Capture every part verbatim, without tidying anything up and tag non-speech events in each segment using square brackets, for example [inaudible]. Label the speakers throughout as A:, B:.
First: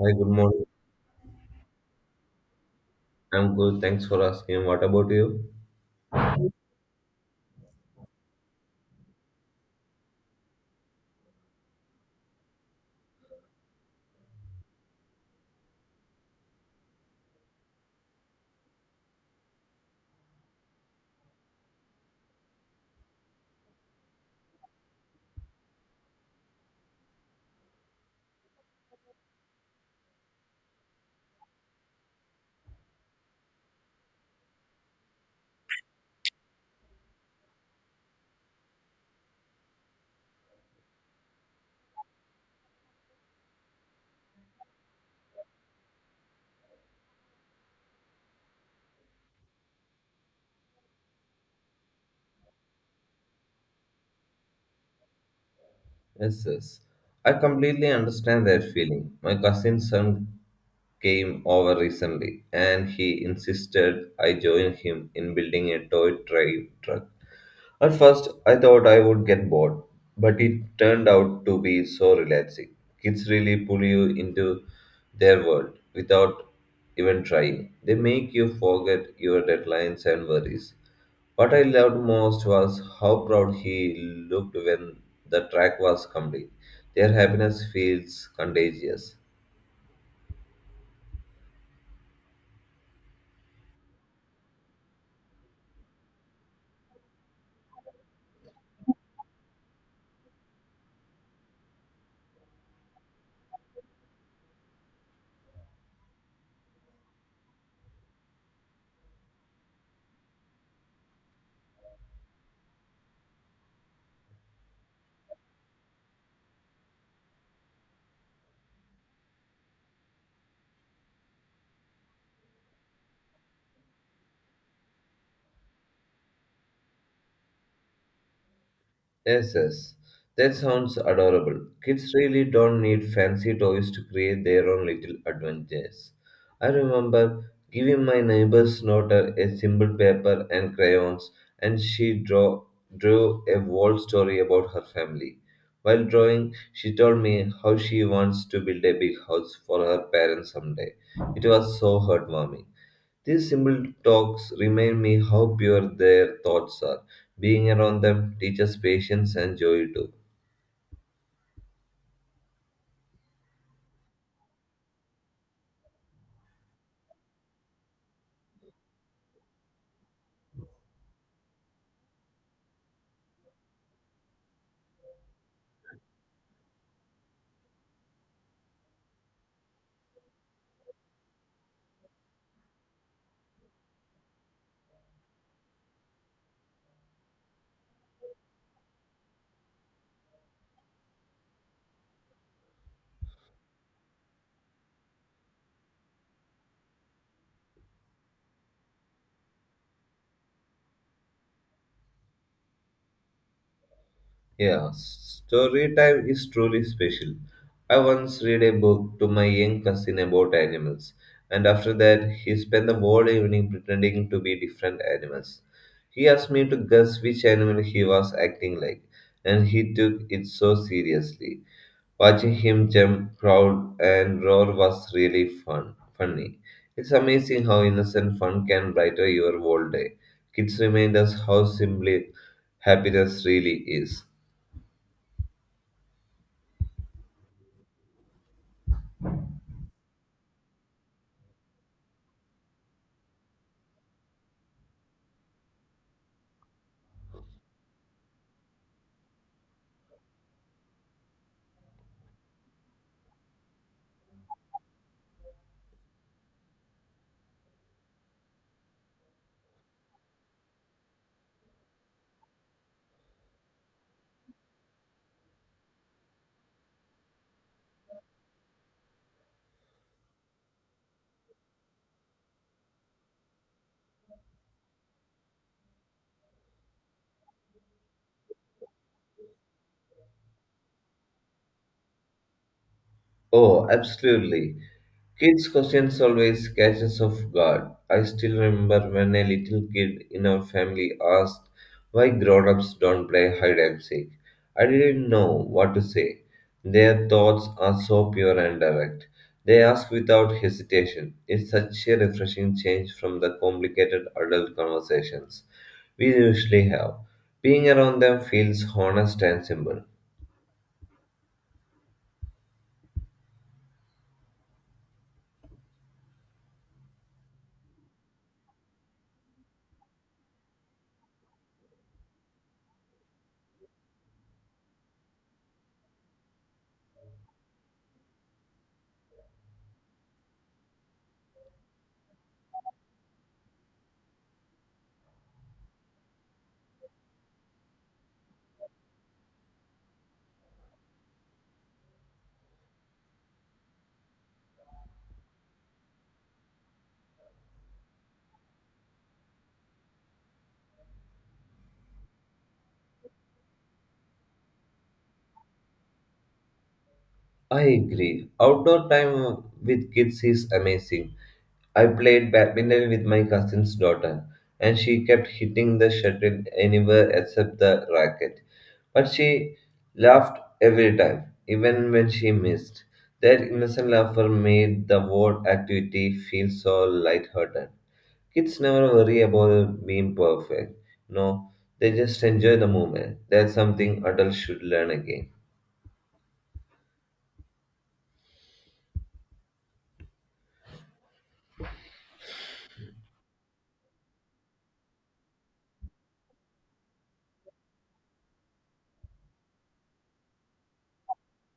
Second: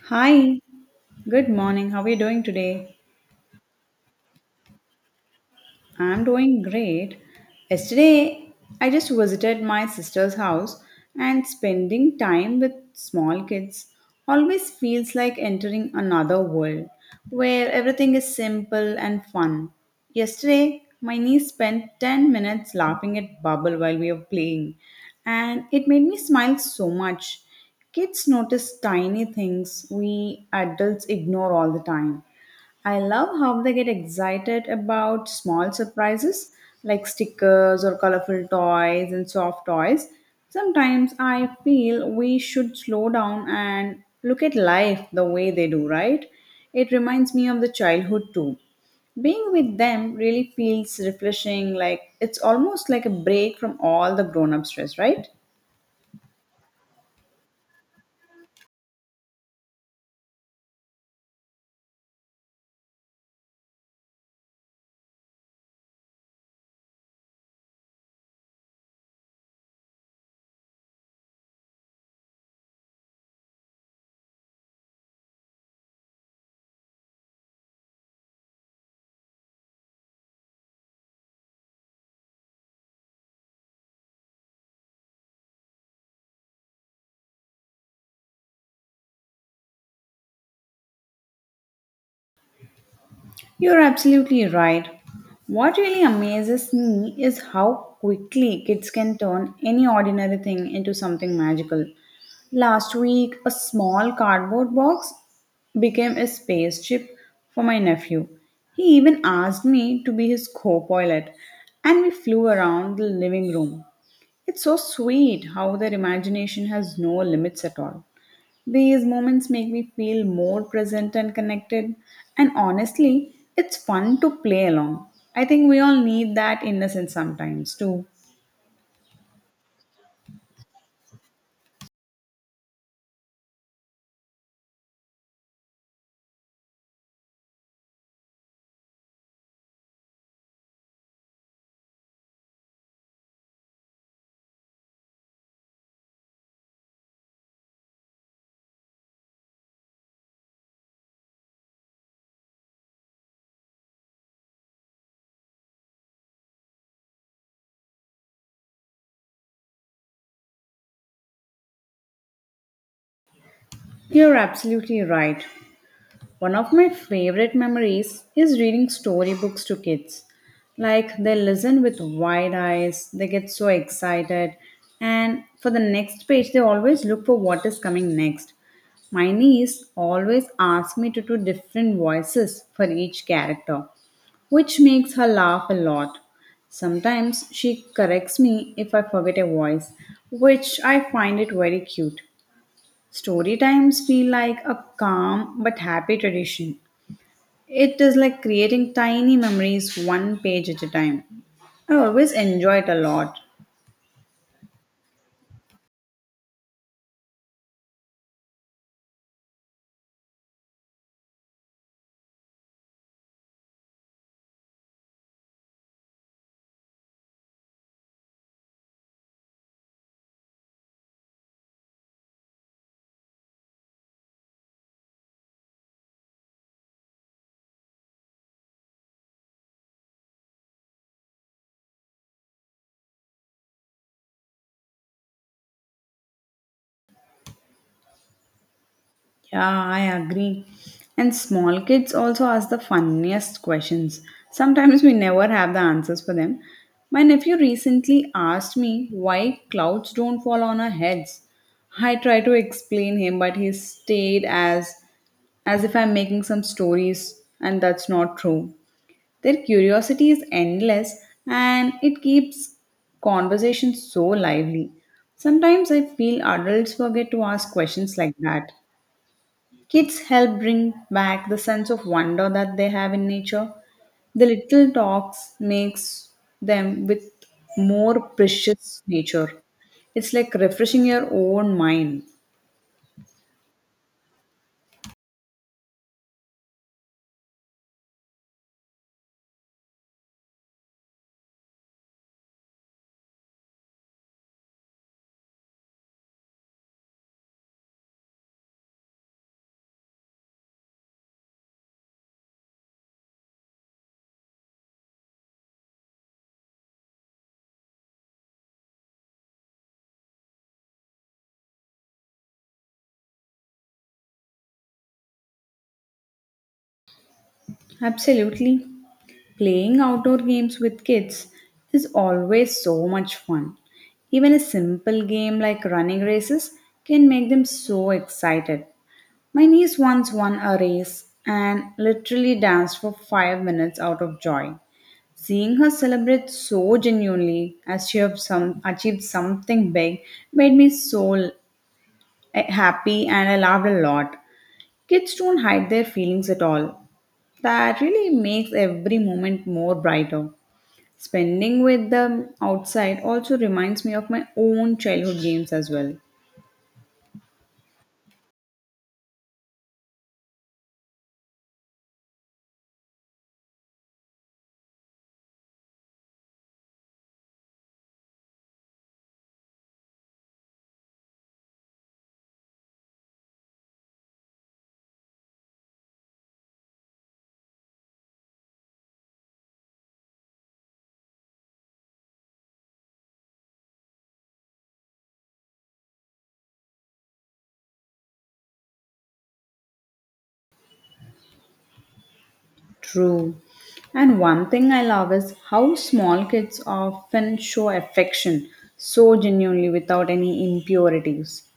A: Hi, good
B: Hi,
A: morning.
B: good morning. How are you doing today?
A: I'm good. Thanks for asking. What about you?
B: I'm doing great. Yesterday, I just visited my sister's house and spending time with small kids always feels like entering another world where everything is simple and fun. Yesterday, my niece spent ten minutes laughing at Bubble while we were playing, and it made me smile so much. Kids notice tiny things we adults ignore all the time. I love how they get excited about small surprises like stickers or colorful toys and soft toys. Sometimes I feel we should slow down and look at life the way they do, right? It reminds me of the childhood too. Being with them really feels refreshing, like it's almost like a break from all the grown up stress, right?
A: Yes, yes. I completely understand that feeling. My cousin's son came over recently and he insisted I join him in building a toy train truck. At first, I thought I would get bored, but it turned out to be so relaxing. Kids really pull you into their world without even trying. They make you forget your deadlines and worries. What I loved most was how proud he looked when the track was complete. Their happiness feels contagious.
B: You're absolutely right. What really amazes me is how quickly kids can turn any ordinary thing into something magical. Last week, a small cardboard box became a spaceship for my nephew. He even asked me to be his co pilot, and we flew around the living room. It's so sweet how their imagination has no limits at all. These moments make me feel more present and connected, and honestly, it's fun to play along. I think we all need that innocence sometimes, too.
A: Yes, yes. That sounds adorable. Kids really don't need fancy toys to create their own little adventures. I remember giving my neighbor's daughter a simple paper and crayons, and she draw, drew a whole story about her family. While drawing, she told me how she wants to build a big house for her parents someday. It was so heartwarming. These simple talks remind me how pure their thoughts are. Being around them teaches patience and joy too.
B: You're absolutely right. One of my favorite memories is reading storybooks to kids. Like they listen with wide eyes, they get so excited, and for the next page, they always look for what is coming next. My niece always asks me to do different voices for each character, which makes her laugh a lot. Sometimes she corrects me if I forget a voice, which I find it very cute. Story times feel like a calm but happy tradition. It is like creating tiny memories one page at a time. I always enjoy it a lot.
A: Yeah, story time is truly special. I once read a book to my young cousin about animals, and after that, he spent the whole evening pretending to be different animals. He asked me to guess which animal he was acting like, and he took it so seriously. Watching him jump, growl, and roar was really fun. Funny. It's amazing how innocent fun can brighten your whole day. Kids remind us how simple happiness really is.
B: Yeah, I agree. And small kids also ask the funniest questions. Sometimes we never have the answers for them. My nephew recently asked me why clouds don't fall on our heads. I tried to explain him, but he stayed as as if I'm making some stories, and that's not true. Their curiosity is endless and it keeps conversation so lively. Sometimes I feel adults forget to ask questions like that. Kids help bring back the sense of wonder that they have in nature. The little talks makes them with more precious nature. It's like refreshing your own mind.
A: Oh, absolutely. Kids' questions always catch us off guard. I still remember when a little kid in our family asked why grown ups don't play hide and seek. I didn't know what to say. Their thoughts are so pure and direct. They ask without hesitation. It's such a refreshing change from the complicated adult conversations we usually have. Being around them feels honest and simple.
B: Absolutely. Playing outdoor games with kids is always so much fun. Even a simple game like running races can make them so excited. My niece once won a race and literally danced for five minutes out of joy. Seeing her celebrate so genuinely as she have some, achieved something big made me so l- happy and I laughed a lot. Kids don't hide their feelings at all. That really makes every moment more brighter. Spending with them outside also reminds me of my own childhood games as well.
A: I agree. Outdoor time with kids is amazing. I played badminton with my cousin's daughter, and she kept hitting the shuttle anywhere except the racket. But she laughed every time, even when she missed. That innocent laughter made the whole activity feel so lighthearted. Kids never worry about being perfect. No, they just enjoy the moment. That's something adults should learn again.
B: True. And one thing I love is how small kids often show affection so genuinely without any impurities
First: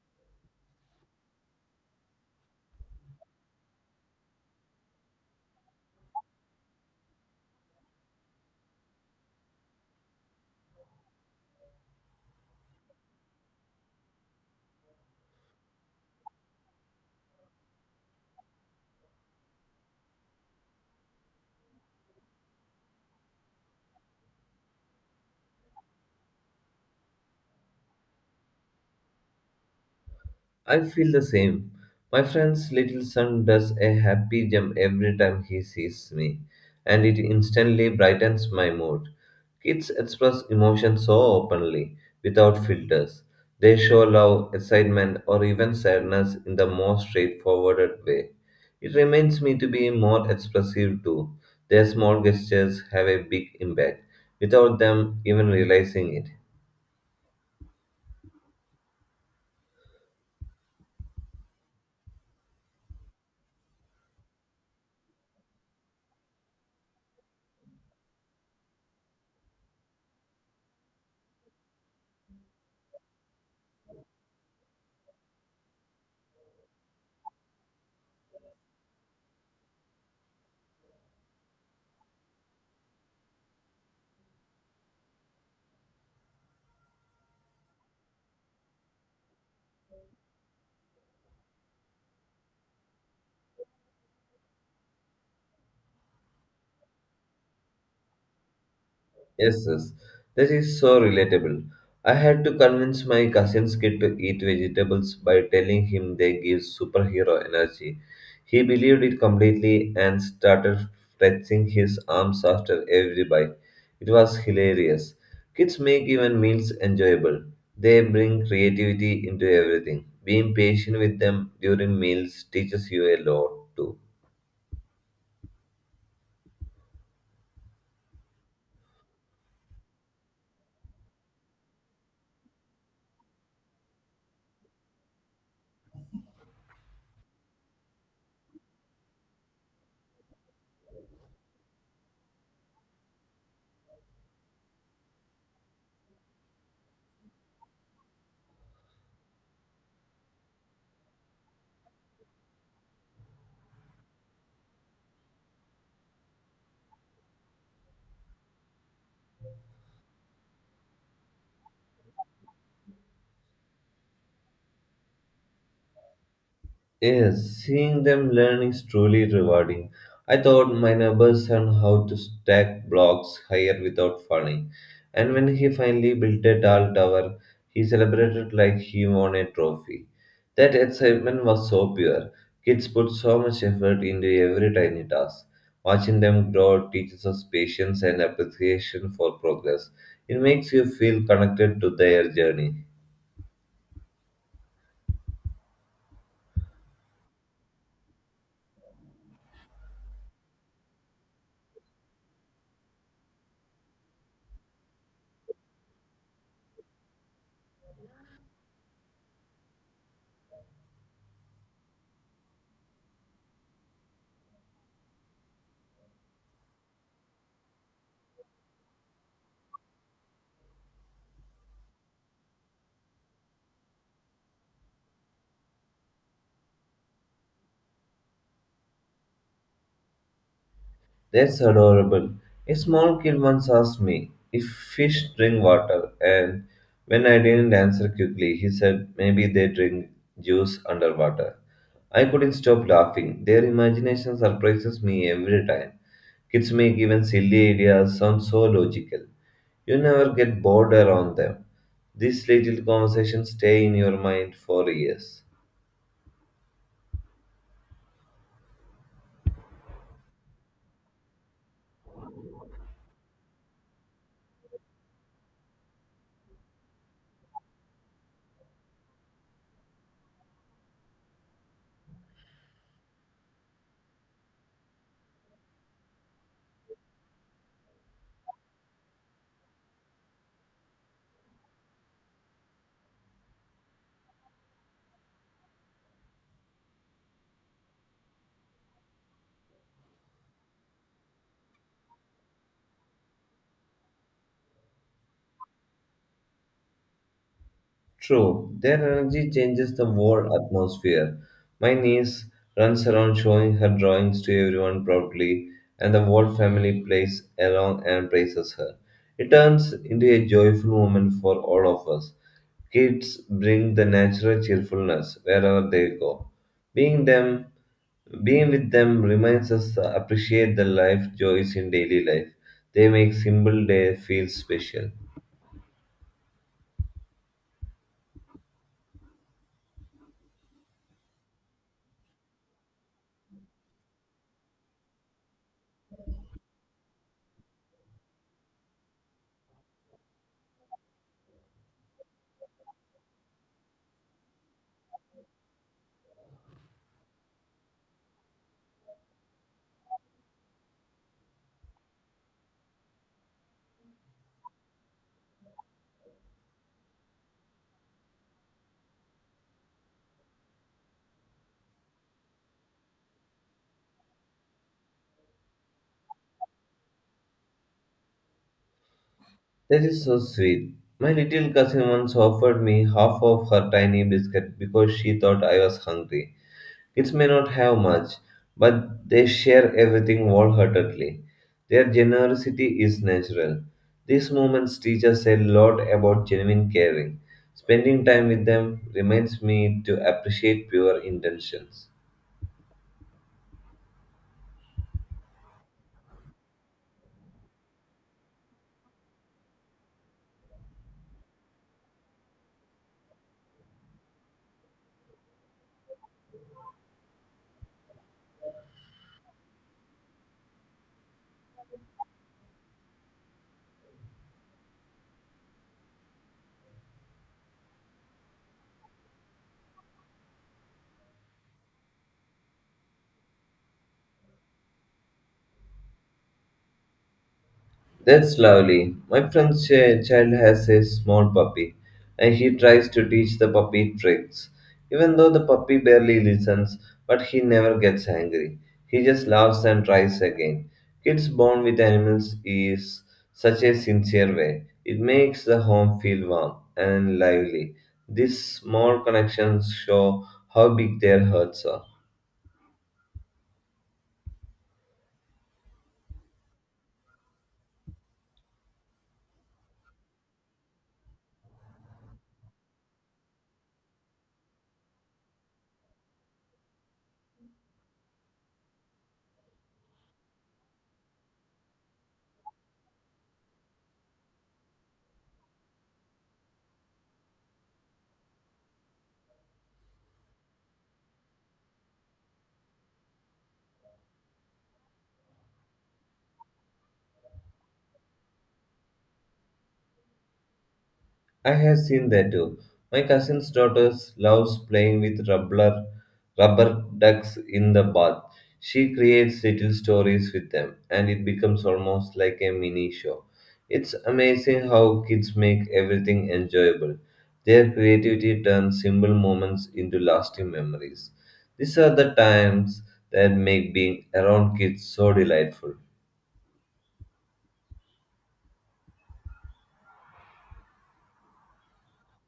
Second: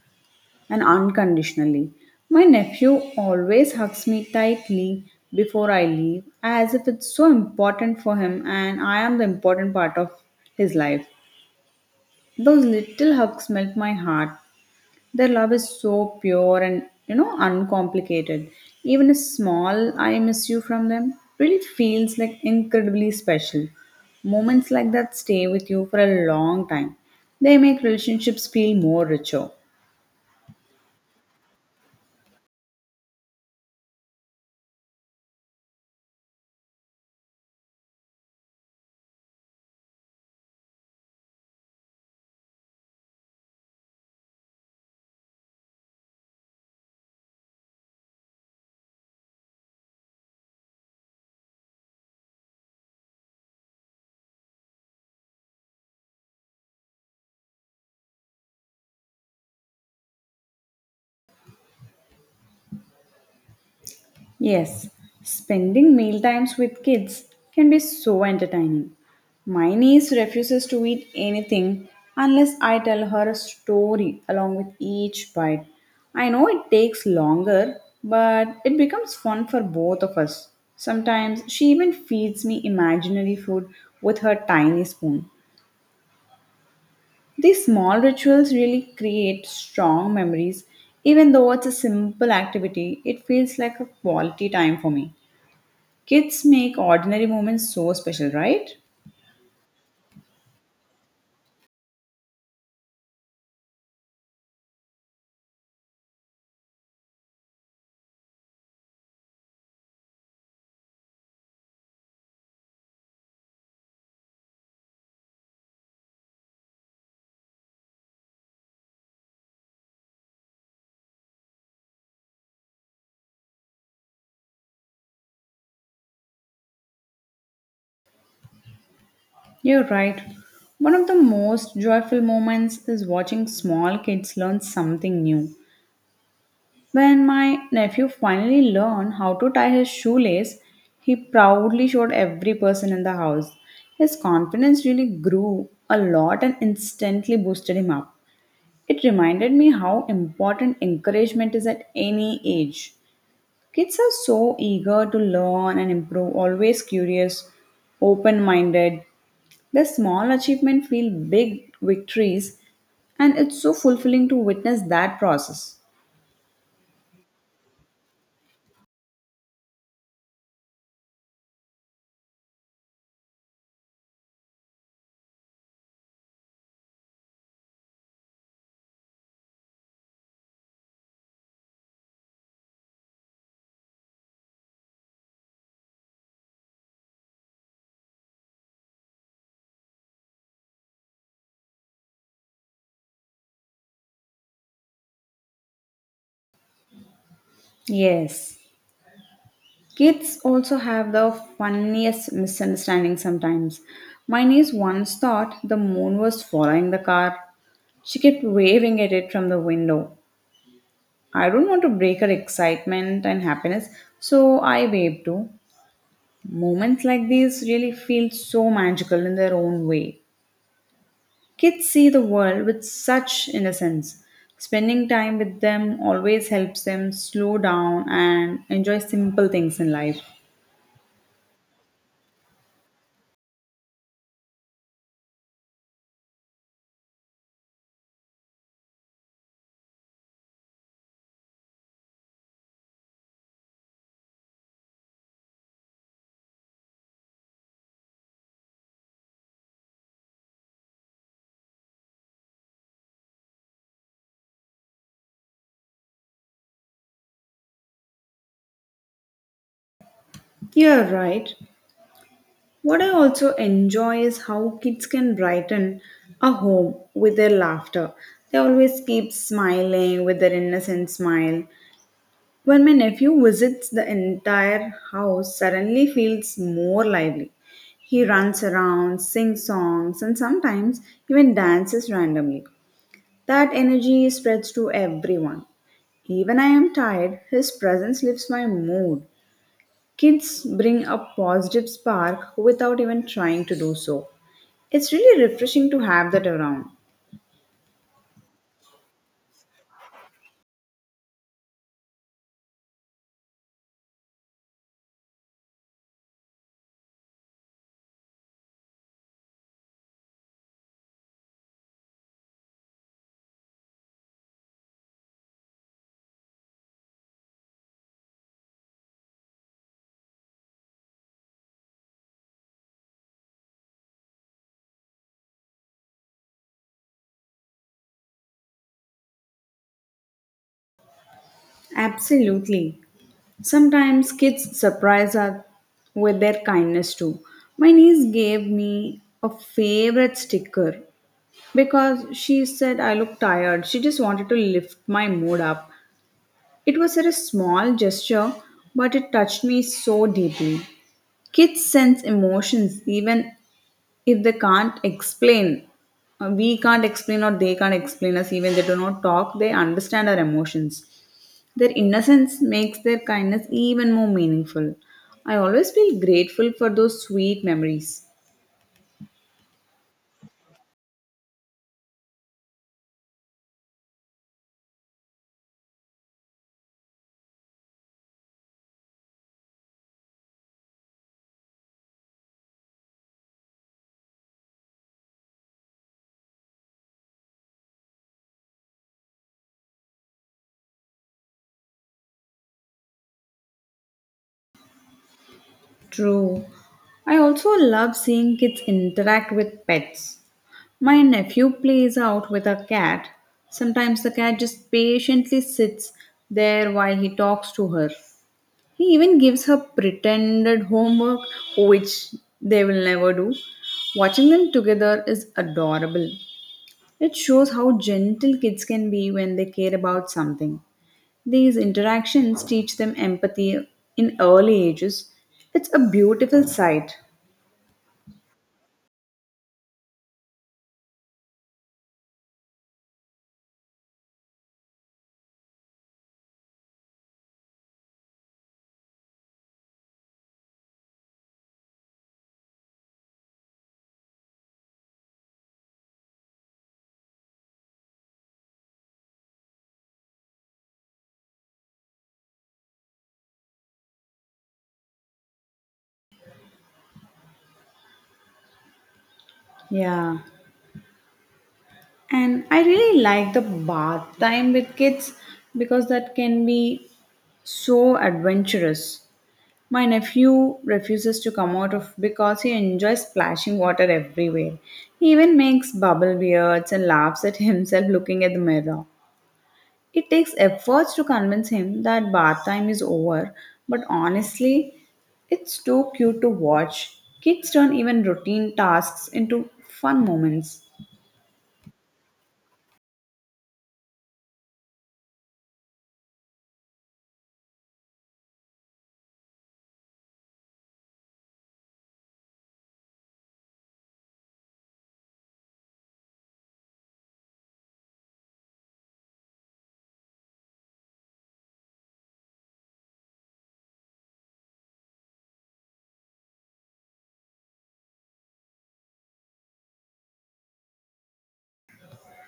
B: and unconditionally. My nephew always hugs me tightly before I leave as if it's so important for him and I am the important part of his life. Those little hugs melt my heart. Their love is so pure and you know uncomplicated. Even a small I miss you from them really feels like incredibly special. Moments like that stay with you for a long time. They make relationships feel more richer.
A: I feel the same. My friend's little son does a happy jump every time he sees me, and it instantly brightens my mood. Kids express emotions so openly, without filters. They show love, excitement, or even sadness in the most straightforward way. It reminds me to be more expressive too. Their small gestures have a big impact, without them even realizing it.
B: Yes, spending meal times with kids can be so entertaining. My niece refuses to eat anything unless I tell her a story along with each bite. I know it takes longer, but it becomes fun for both of us. Sometimes she even feeds me imaginary food with her tiny spoon. These small rituals really create strong memories. Even though it's a simple activity, it feels like a quality time for me. Kids make ordinary moments so special, right?
A: Yes, yes. This is so relatable. I had to convince my cousin's kid to eat vegetables by telling him they give superhero energy. He believed it completely and started flexing his arms after every bite. It was hilarious. Kids make even meals enjoyable. They bring creativity into everything. Being patient with them during meals teaches you a lot too.
B: You're right. One of the most joyful moments is watching small kids learn something new. When my nephew finally learned how to tie his shoelace, he proudly showed every person in the house. His confidence really grew a lot and instantly boosted him up. It reminded me how important encouragement is at any age. Kids are so eager to learn and improve, always curious, open minded. Their small achievements feel big victories, and it's so fulfilling to witness that process.
A: Yes, seeing them learn is truly rewarding. I taught my neighbor's son how to stack blocks higher without falling, and when he finally built a tall tower, he celebrated like he won a trophy. That excitement was so pure. Kids put so much effort into every tiny task. Watching them grow teaches us patience and appreciation for progress. It makes you feel connected to their journey.
B: Yes. Kids also have the funniest misunderstandings sometimes. My niece once thought the moon was following the car. She kept waving at it from the window. I don't want to break her excitement and happiness, so I waved too. Moments like these really feel so magical in their own way. Kids see the world with such innocence. Spending time with them always helps them slow down and enjoy simple things in life.
A: That's adorable. A small kid once asked me if fish drink water, and when I didn't answer quickly, he said maybe they drink juice underwater. I couldn't stop laughing. Their imagination surprises me every time. Kids make even silly ideas sound so logical. You never get bored around them. These little conversations stay in your mind for years.
B: You're right. What I also enjoy is how kids can brighten a home with their laughter. They always keep smiling with their innocent smile. When my nephew visits, the entire house suddenly feels more lively. He runs around, sings songs, and sometimes even dances randomly. That energy spreads to everyone. Even I am tired, his presence lifts my mood. Kids bring a positive spark without even trying to do so. It's really refreshing to have that around.
A: True, their energy changes the whole atmosphere. My niece runs around showing her drawings to everyone proudly, and the whole family plays along and praises her. It turns into a joyful moment for all of us. Kids bring the natural cheerfulness wherever they go. Being them Being with them reminds us to appreciate the life joys in daily life. They make simple day feel special.
B: Absolutely. Sometimes kids surprise us with their kindness too. My niece gave me a favorite sticker because she said I look tired. She just wanted to lift my mood up. It was such a small gesture, but it touched me so deeply. Kids sense emotions even if they can't explain. Uh, We can't explain or they can't explain us, even they do not talk, they understand our emotions. Their innocence makes their kindness even more meaningful. I always feel grateful for those sweet memories.
A: That is so sweet. My little cousin once offered me half of her tiny biscuit because she thought I was hungry. Kids may not have much, but they share everything wholeheartedly. Their generosity is natural. These moments teach us a lot about genuine caring. Spending time with them reminds me to appreciate pure intentions.
B: True. I also love seeing kids interact with pets. My nephew plays out with a cat. Sometimes the cat just patiently sits there while he talks to her. He even gives her pretended homework, which they will never do. Watching them together is adorable. It shows how gentle kids can be when they care about something. These interactions teach them empathy in early ages. It's a beautiful sight.
A: That's lovely. My friend's ch- child has a small puppy, and he tries to teach the puppy tricks. Even though the puppy barely listens, but he never gets angry. He just laughs and tries again. Kids bond with animals is such a sincere way. It makes the home feel warm and lively. These small connections show how big their hearts are.
B: Yeah. And I really like the bath time with kids because that can be so adventurous. My nephew refuses to come out of because he enjoys splashing water everywhere. He even makes bubble beards and laughs at himself looking at the mirror. It takes efforts to convince him that bath time is over, but honestly, it's too cute to watch. Kids turn even routine tasks into fun moments.
A: I have seen that too. My cousin's daughter loves playing with rubber, rubber ducks in the bath. She creates little stories with them, and it becomes almost like a mini show. It's amazing how kids make everything enjoyable. Their creativity turns simple moments into lasting memories. These are the times that make being around kids so delightful.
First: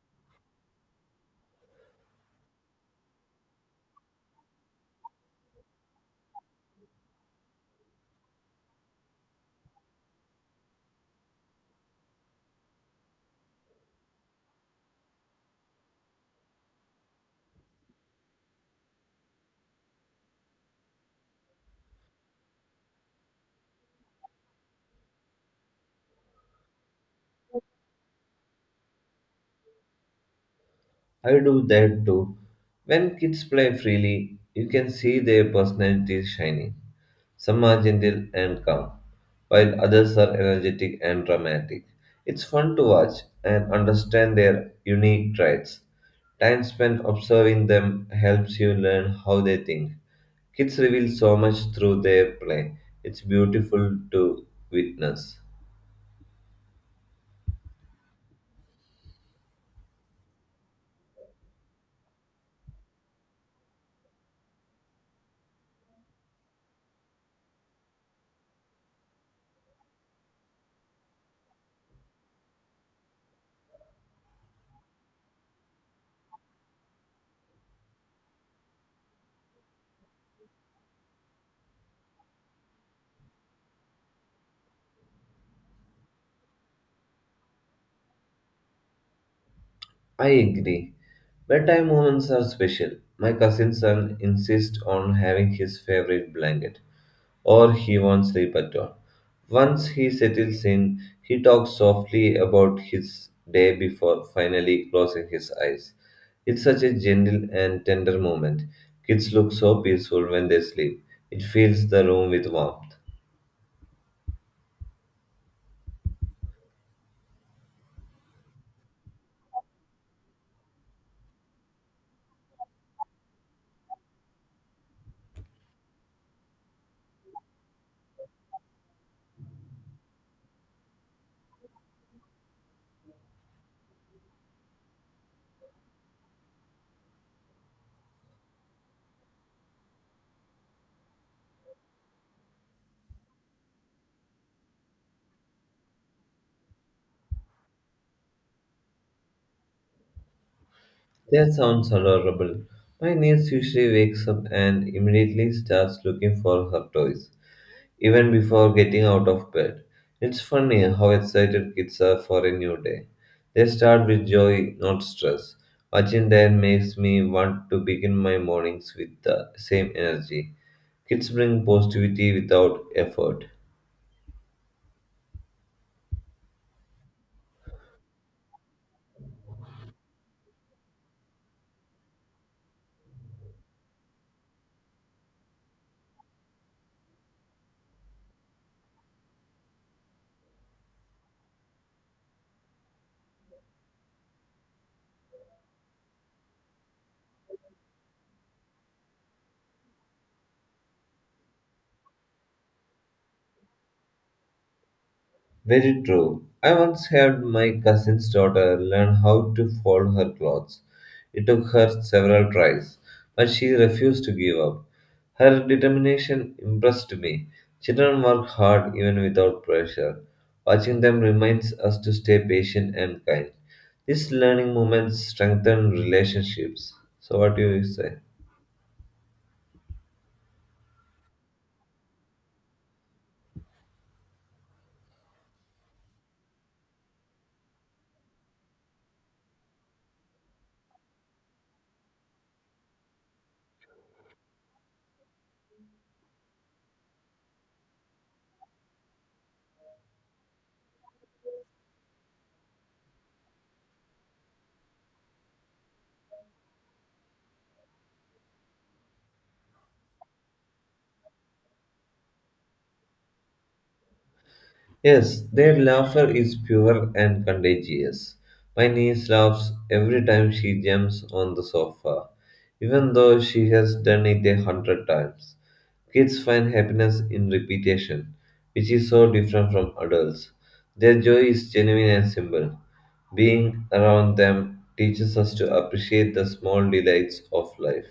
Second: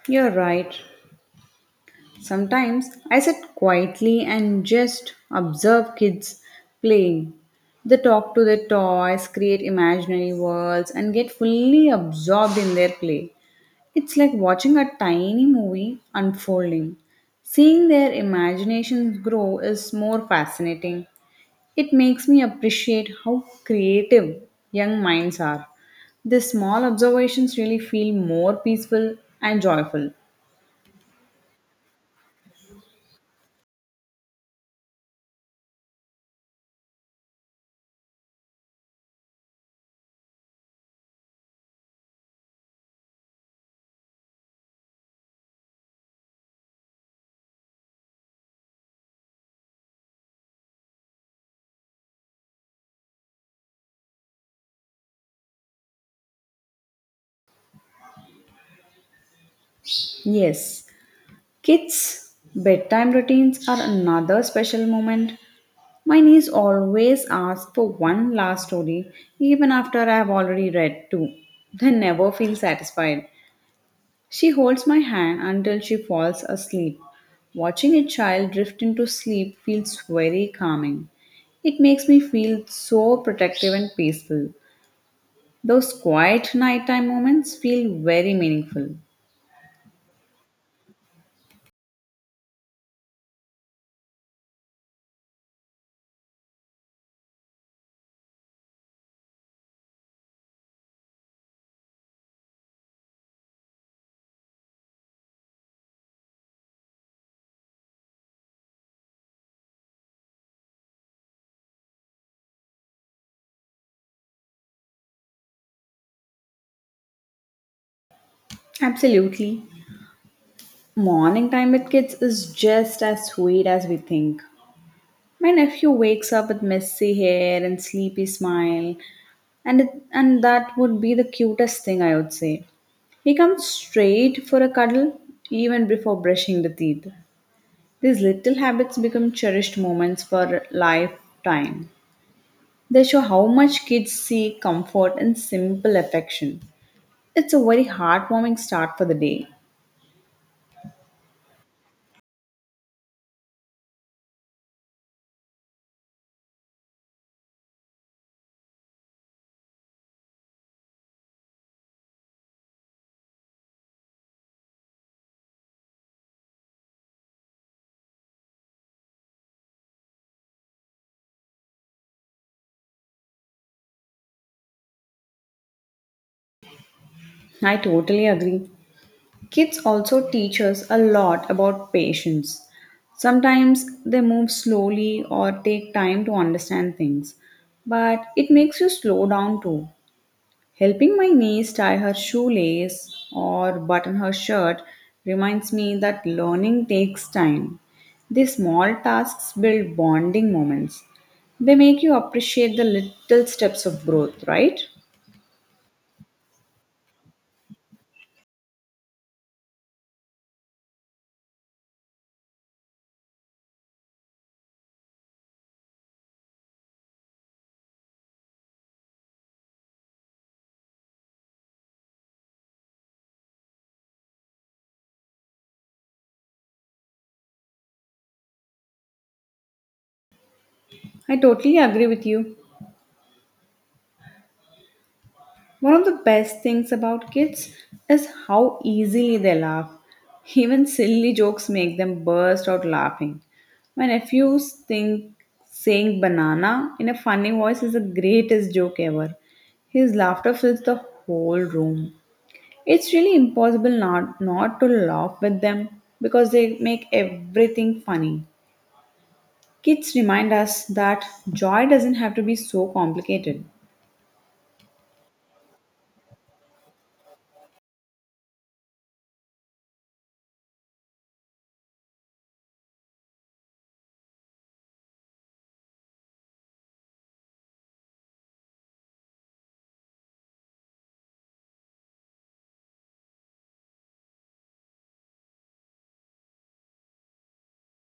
B: You're right. Sometimes I sit quietly and just observe kids playing. They talk to their toys, create imaginary worlds, and get fully absorbed in their play. It's like watching a tiny movie unfolding. Seeing their imaginations grow is more fascinating. It makes me appreciate how creative young minds are. These small observations really feel more peaceful and joyful.
A: I do that too. When kids play freely, you can see their personalities shining. Some are gentle and calm, while others are energetic and dramatic. It's fun to watch and understand their unique traits. Time spent observing them helps you learn how they think. Kids reveal so much through their play. It's beautiful to witness.
B: Yes, kids' bedtime routines are another special moment. My niece always asks for one last story, even after I have already read two. They never feel satisfied. She holds my hand until she falls asleep. Watching a child drift into sleep feels very calming. It makes me feel so protective and peaceful. Those quiet nighttime moments feel very meaningful.
A: I agree. Bedtime moments are special. My cousin's son insists on having his favorite blanket, or he won't sleep at all. Once he settles in, he talks softly about his day before finally closing his eyes. It's such a gentle and tender moment. Kids look so peaceful when they sleep. It fills the room with warmth.
B: Absolutely. Morning time with kids is just as sweet as we think. My nephew wakes up with messy hair and sleepy smile, and it, and that would be the cutest thing I would say. He comes straight for a cuddle even before brushing the teeth. These little habits become cherished moments for lifetime. They show how much kids seek comfort and simple affection. It's a very heartwarming start for the day.
A: That sounds adorable. My niece usually wakes up and immediately starts looking for her toys, even before getting out of bed. It's funny how excited kids are for a new day. They start with joy, not stress. Watching them makes me want to begin my mornings with the same energy. Kids bring positivity without effort.
B: I totally agree. Kids also teach us a lot about patience. Sometimes they move slowly or take time to understand things, but it makes you slow down too. Helping my niece tie her shoelace or button her shirt reminds me that learning takes time. These small tasks build bonding moments. They make you appreciate the little steps of growth, right?
A: Very true. I once helped my cousin's daughter learn how to fold her clothes. It took her several tries, but she refused to give up. Her determination impressed me. Children work hard even without pressure. Watching them reminds us to stay patient and kind. These learning moments strengthen relationships. So, what do you say?
B: I totally agree with you. One of the best things about kids is how easily they laugh. Even silly jokes make them burst out laughing. My nephews think saying banana in a funny voice is the greatest joke ever. His laughter fills the whole room. It's really impossible not, not to laugh with them because they make everything funny. Kids remind us that joy doesn't have to be so complicated.
A: Yes, their laughter is pure and contagious. My niece laughs every time she jumps on the sofa, even though she has done it a hundred times. Kids find happiness in repetition, which is so different from adults. Their joy is genuine and simple. Being around them teaches us to appreciate the small delights of life.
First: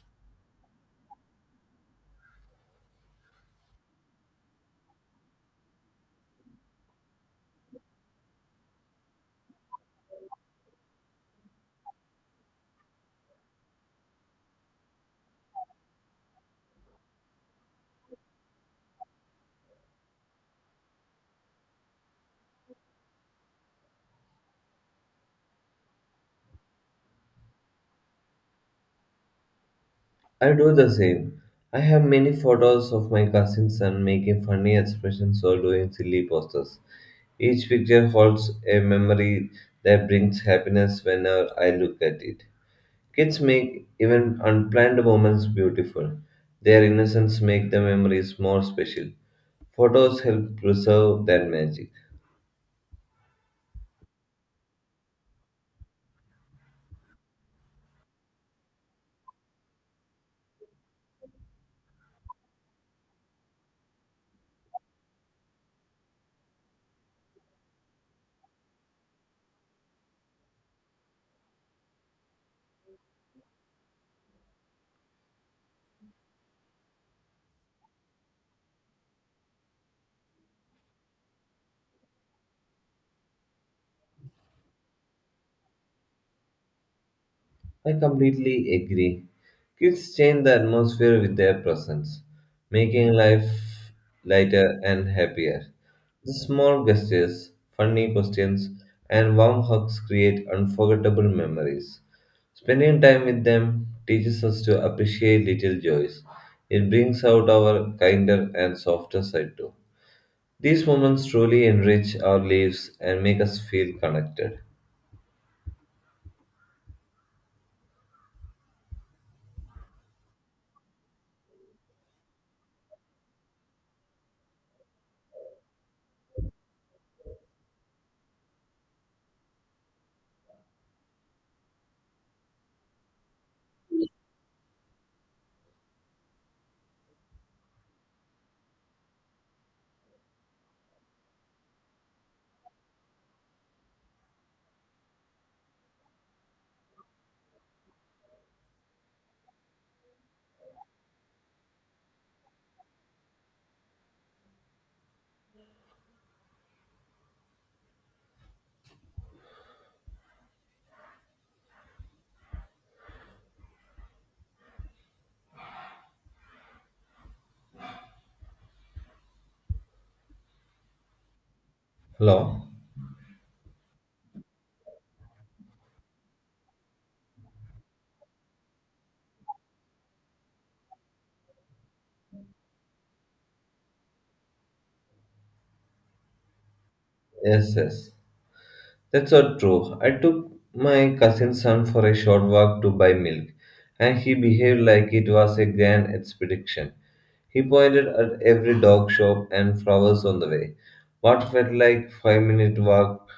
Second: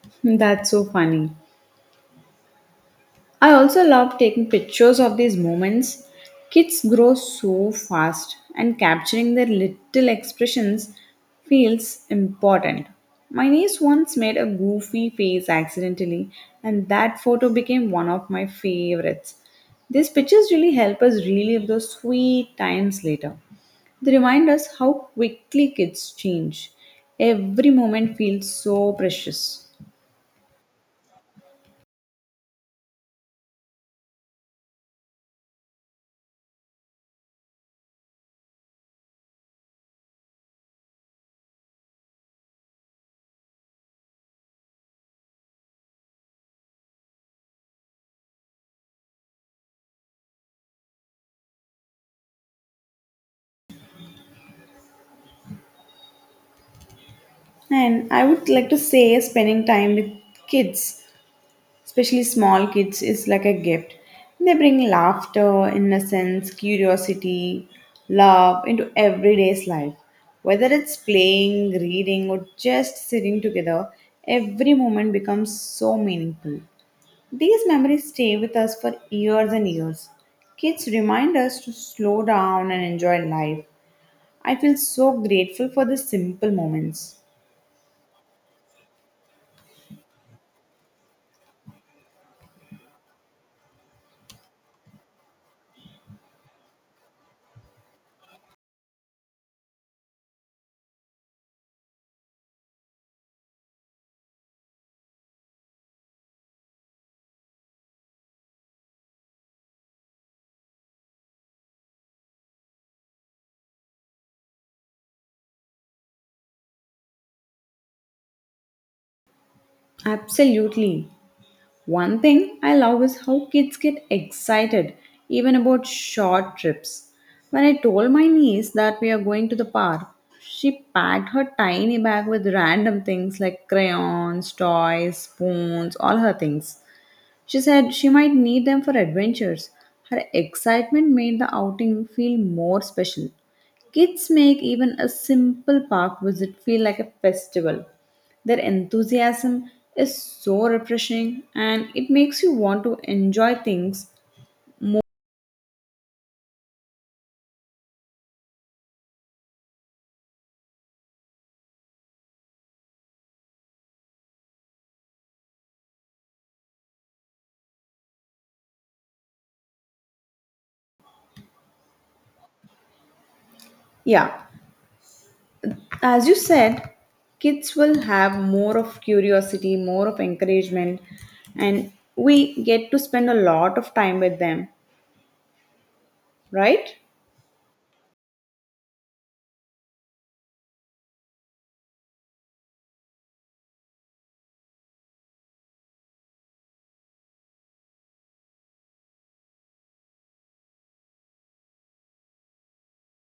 B: [laughs] That's so funny. I also love taking pictures of these moments. Kids grow so fast, and capturing their little expressions feels important. My niece once made a goofy face accidentally, and that photo became one of my favorites. These pictures really help us relive those sweet times later. They remind us how quickly kids change. Every moment feels so precious.
A: I do the same. I have many photos of my cousin son making funny expressions or doing silly poses. Each picture holds a memory that brings happiness whenever I look at it. Kids make even unplanned moments beautiful. Their innocence makes the memories more special. Photos help preserve that magic.
B: And I would like to say spending time with kids especially small kids, is like a gift. They bring laughter, innocence, curiosity, love into everyday's life. Whether it's playing, reading, or just sitting together, every moment becomes so meaningful. These memories stay with us for years and years. Kids remind us to slow down and enjoy life. I feel so grateful for the simple moments.
A: I completely agree. Kids change the atmosphere with their presence, making life lighter and happier. The small gestures, funny questions, and warm hugs create unforgettable memories. Spending time with them teaches us to appreciate little joys. It brings out our kinder and softer side too. These moments truly enrich our lives and make us feel connected.
B: Absolutely. One thing I love is how kids get excited even about short trips. When I told my niece that we are going to the park, she packed her tiny bag with random things like crayons, toys, spoons, all her things. She said she might need them for adventures. Her excitement made the outing feel more special. Kids make even a simple park visit feel like a festival. Their enthusiasm is so refreshing and it makes you want to enjoy things more.
A: Hello?
B: Yeah, as you said, kids will have more of curiosity, more of encouragement, and we get to spend a lot of time with them, right?
A: Yes, yes. That's not true. I took my cousin's son for a short walk to buy milk, and he behaved like it was a grand expedition. He pointed at every dog shop and flowers on the way. What felt like five minute walk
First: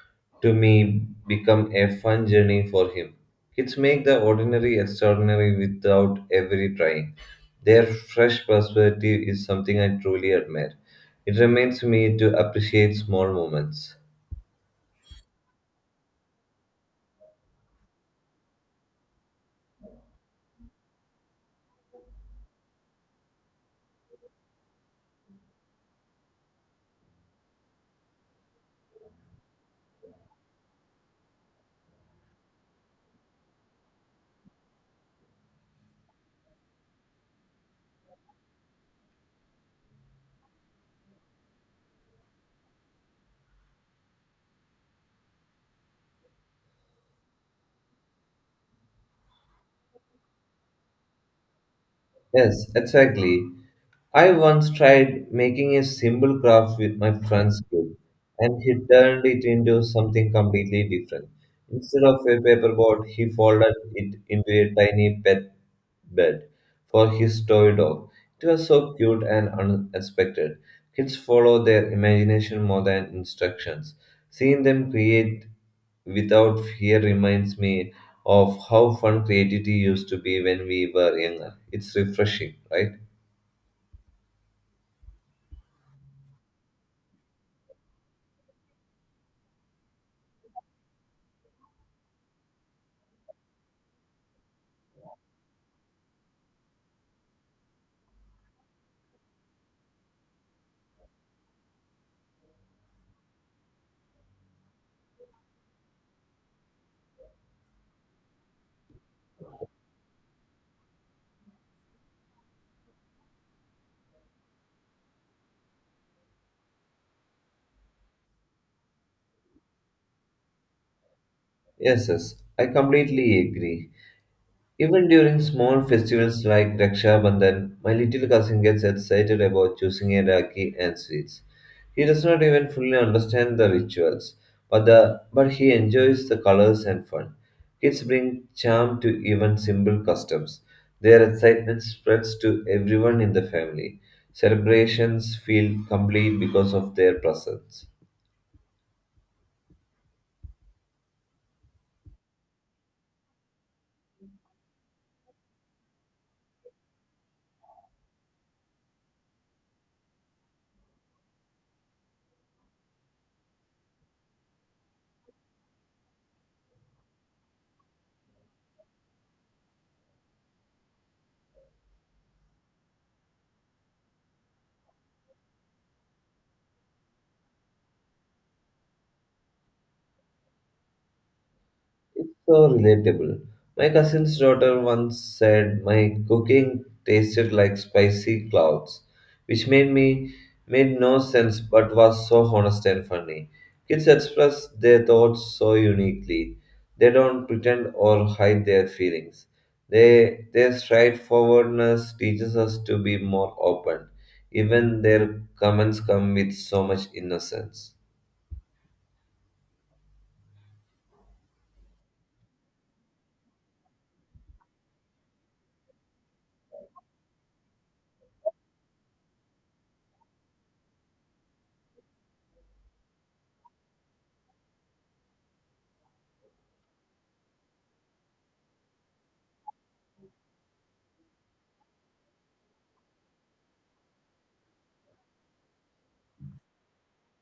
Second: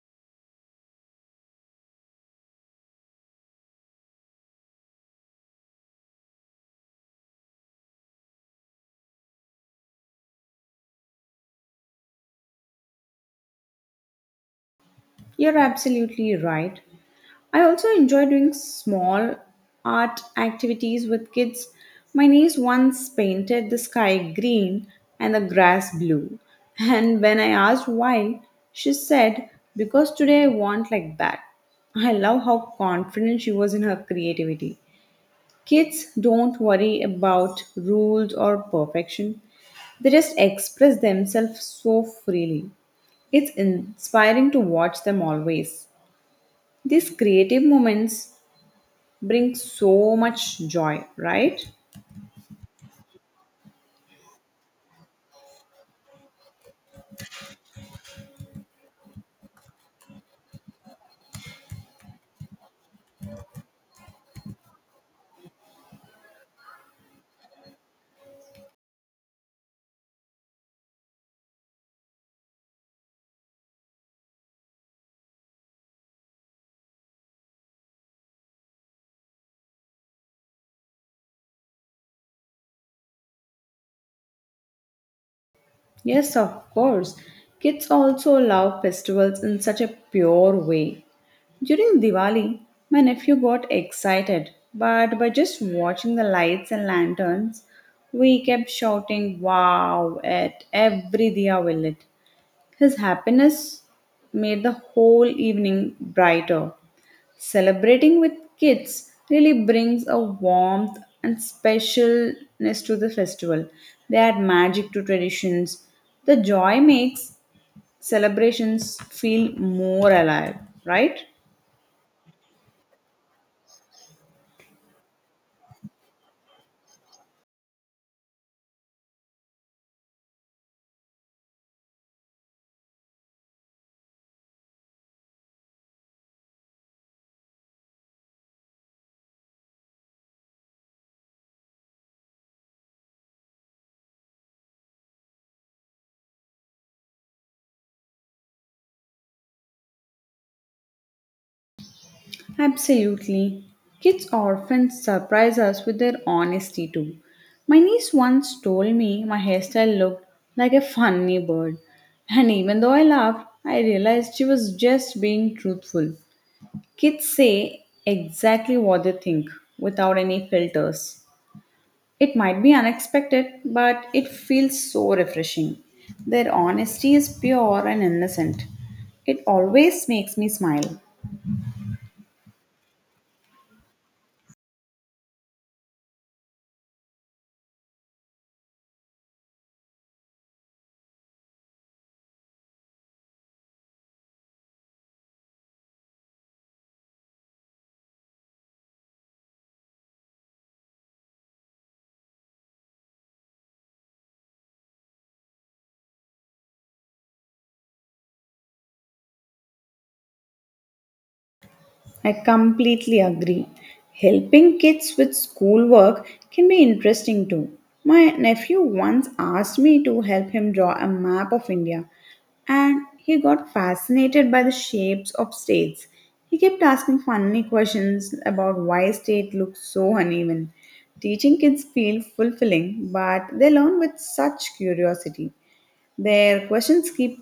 A: to me became a fun journey for him. Kids make the ordinary extraordinary without every trying. Their fresh perspective is something I truly admire. It reminds me to appreciate small moments.
B: You're absolutely right. I also enjoy doing small art activities with kids. My niece once painted the sky green and the grass blue. [laughs] And when I asked why, she said, because today I want like that. I love how confident she was in her creativity. Kids don't worry about rules or perfection, they just express themselves so freely. It's inspiring to watch them always. These creative moments bring so much joy, right?
A: Yes, exactly. I once tried making a simple craft with my friend's group, and he turned it into something completely different. Instead of a paper boat, he folded it into a tiny pet bed for his toy dog. It was so cute and unexpected. Kids follow their imagination more than instructions. Seeing them create without fear reminds me of how fun creativity used to be when we were younger. It's refreshing, right?
B: Yes, of course. Kids also love festivals in such a pure way. During Diwali, my nephew got excited, but by just watching the lights and lanterns, we kept shouting wow at every diya will lit. His happiness made the whole evening brighter. Celebrating with kids really brings a warmth and specialness to the festival. They add magic to traditions. The joy makes celebrations feel more alive, right?
A: Yes, yes, I completely agree. Even during small festivals like Raksha Bandhan, my little cousin gets excited about choosing a rakhi and sweets. He does not even fully understand the rituals, but the but he enjoys the colors and fun. Kids bring charm to even simple customs. Their excitement spreads to everyone in the family. Celebrations feel complete because of their presence.
B: Absolutely. Kids often surprise us with their honesty too. My niece once told me my hairstyle looked like a funny bird, and even though I laughed, I realized she was just being truthful. Kids say exactly what they think without any filters. It might be unexpected, but it feels so refreshing. Their honesty is pure and innocent. It always makes me smile.
A: It's so relatable. My cousin's daughter once said my cooking tasted like spicy clouds, which made me made no sense but was so honest and funny. Kids express their thoughts so uniquely. They don't pretend or hide their feelings. They Their straightforwardness teaches us to be more open. Even their comments come with so much innocence.
B: I completely agree. Helping kids with schoolwork can be interesting too. My nephew once asked me to help him draw a map of India, and he got fascinated by the shapes of states. He kept asking funny questions about why state looks so uneven. Teaching kids feel fulfilling, but they learn with such curiosity. Their questions keep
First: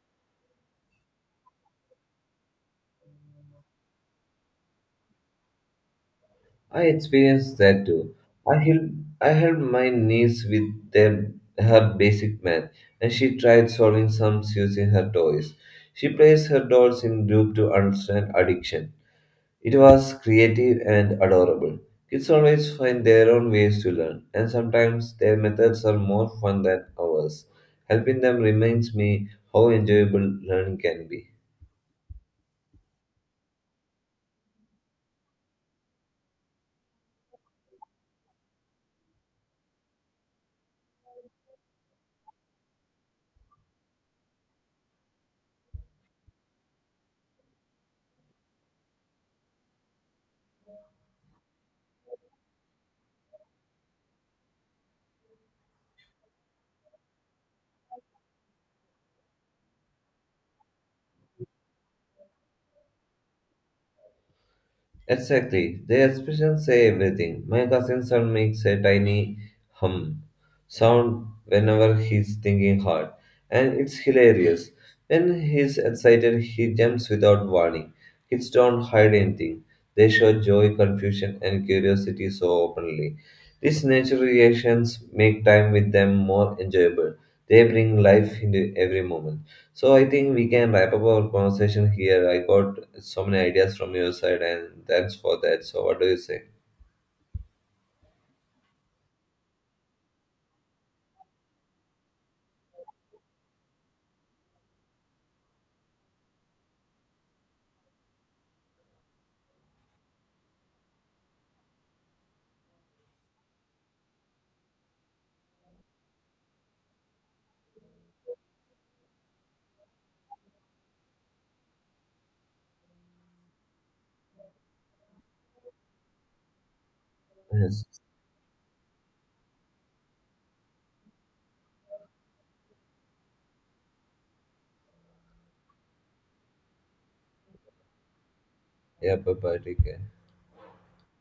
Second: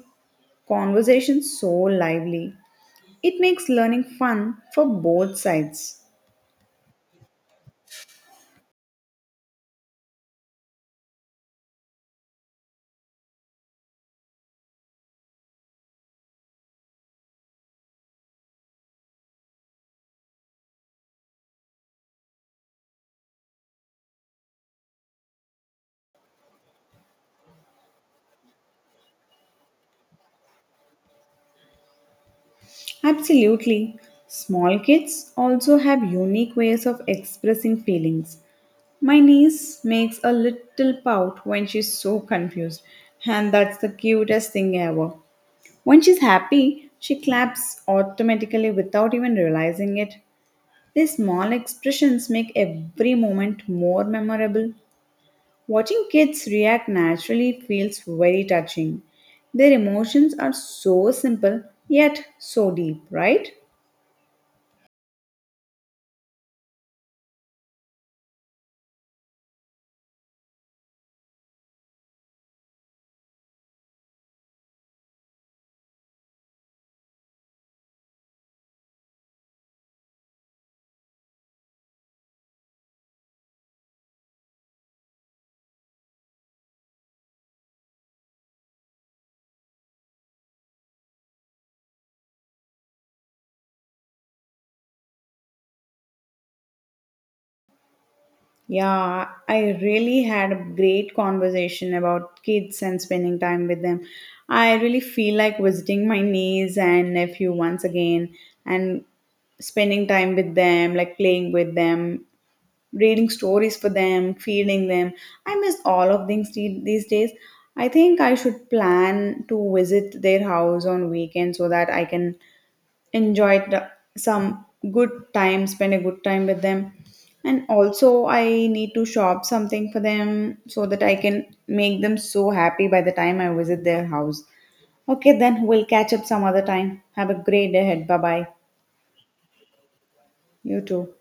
B: conversations so lively. It makes learning fun for both sides.
A: I experienced that too. I helped, I helped my niece with them, her basic math, and she tried solving sums using her toys. She placed her dolls in group to understand addiction. It was creative and adorable. Kids always find their own ways to learn, and sometimes their methods are more fun than ours. Helping them reminds me how enjoyable learning can be.
B: Absolutely. Small kids also have unique ways of expressing feelings. My niece makes a little pout when she's so confused, and that's the cutest thing ever. When she's happy, she claps automatically without even realizing it. These small expressions make every moment more memorable. Watching kids react naturally feels very touching. Their emotions are so simple yet so deep, right?
A: Exactly. Their expressions say everything. My cousin son makes a tiny hum sound whenever he's thinking hard. And it's hilarious. When he's excited, he jumps without warning. Kids don't hide anything. They show joy, confusion, and curiosity so openly. These natural reactions make time with them more enjoyable. They bring life into every moment. So I think we can wrap up our conversation here. I got so many ideas from your side, and thanks for that. So what do you say?
B: Yeah, I really had a great conversation about kids and spending time with them. I really feel like visiting my niece and nephew once again and spending time with them, like playing with them, reading stories for them, feeding them. I miss all of things the- these days. I think I should plan to visit their house on weekend so that I can enjoy the, some good time, spend a good time with them. And
A: Yes.
B: also, I need to shop something for them so that I can make them so happy by the time I visit their house. Okay, then we'll catch up some other time. Have a great day ahead. Bye bye.
A: Yeah. Bye bye. Take care.
B: You too.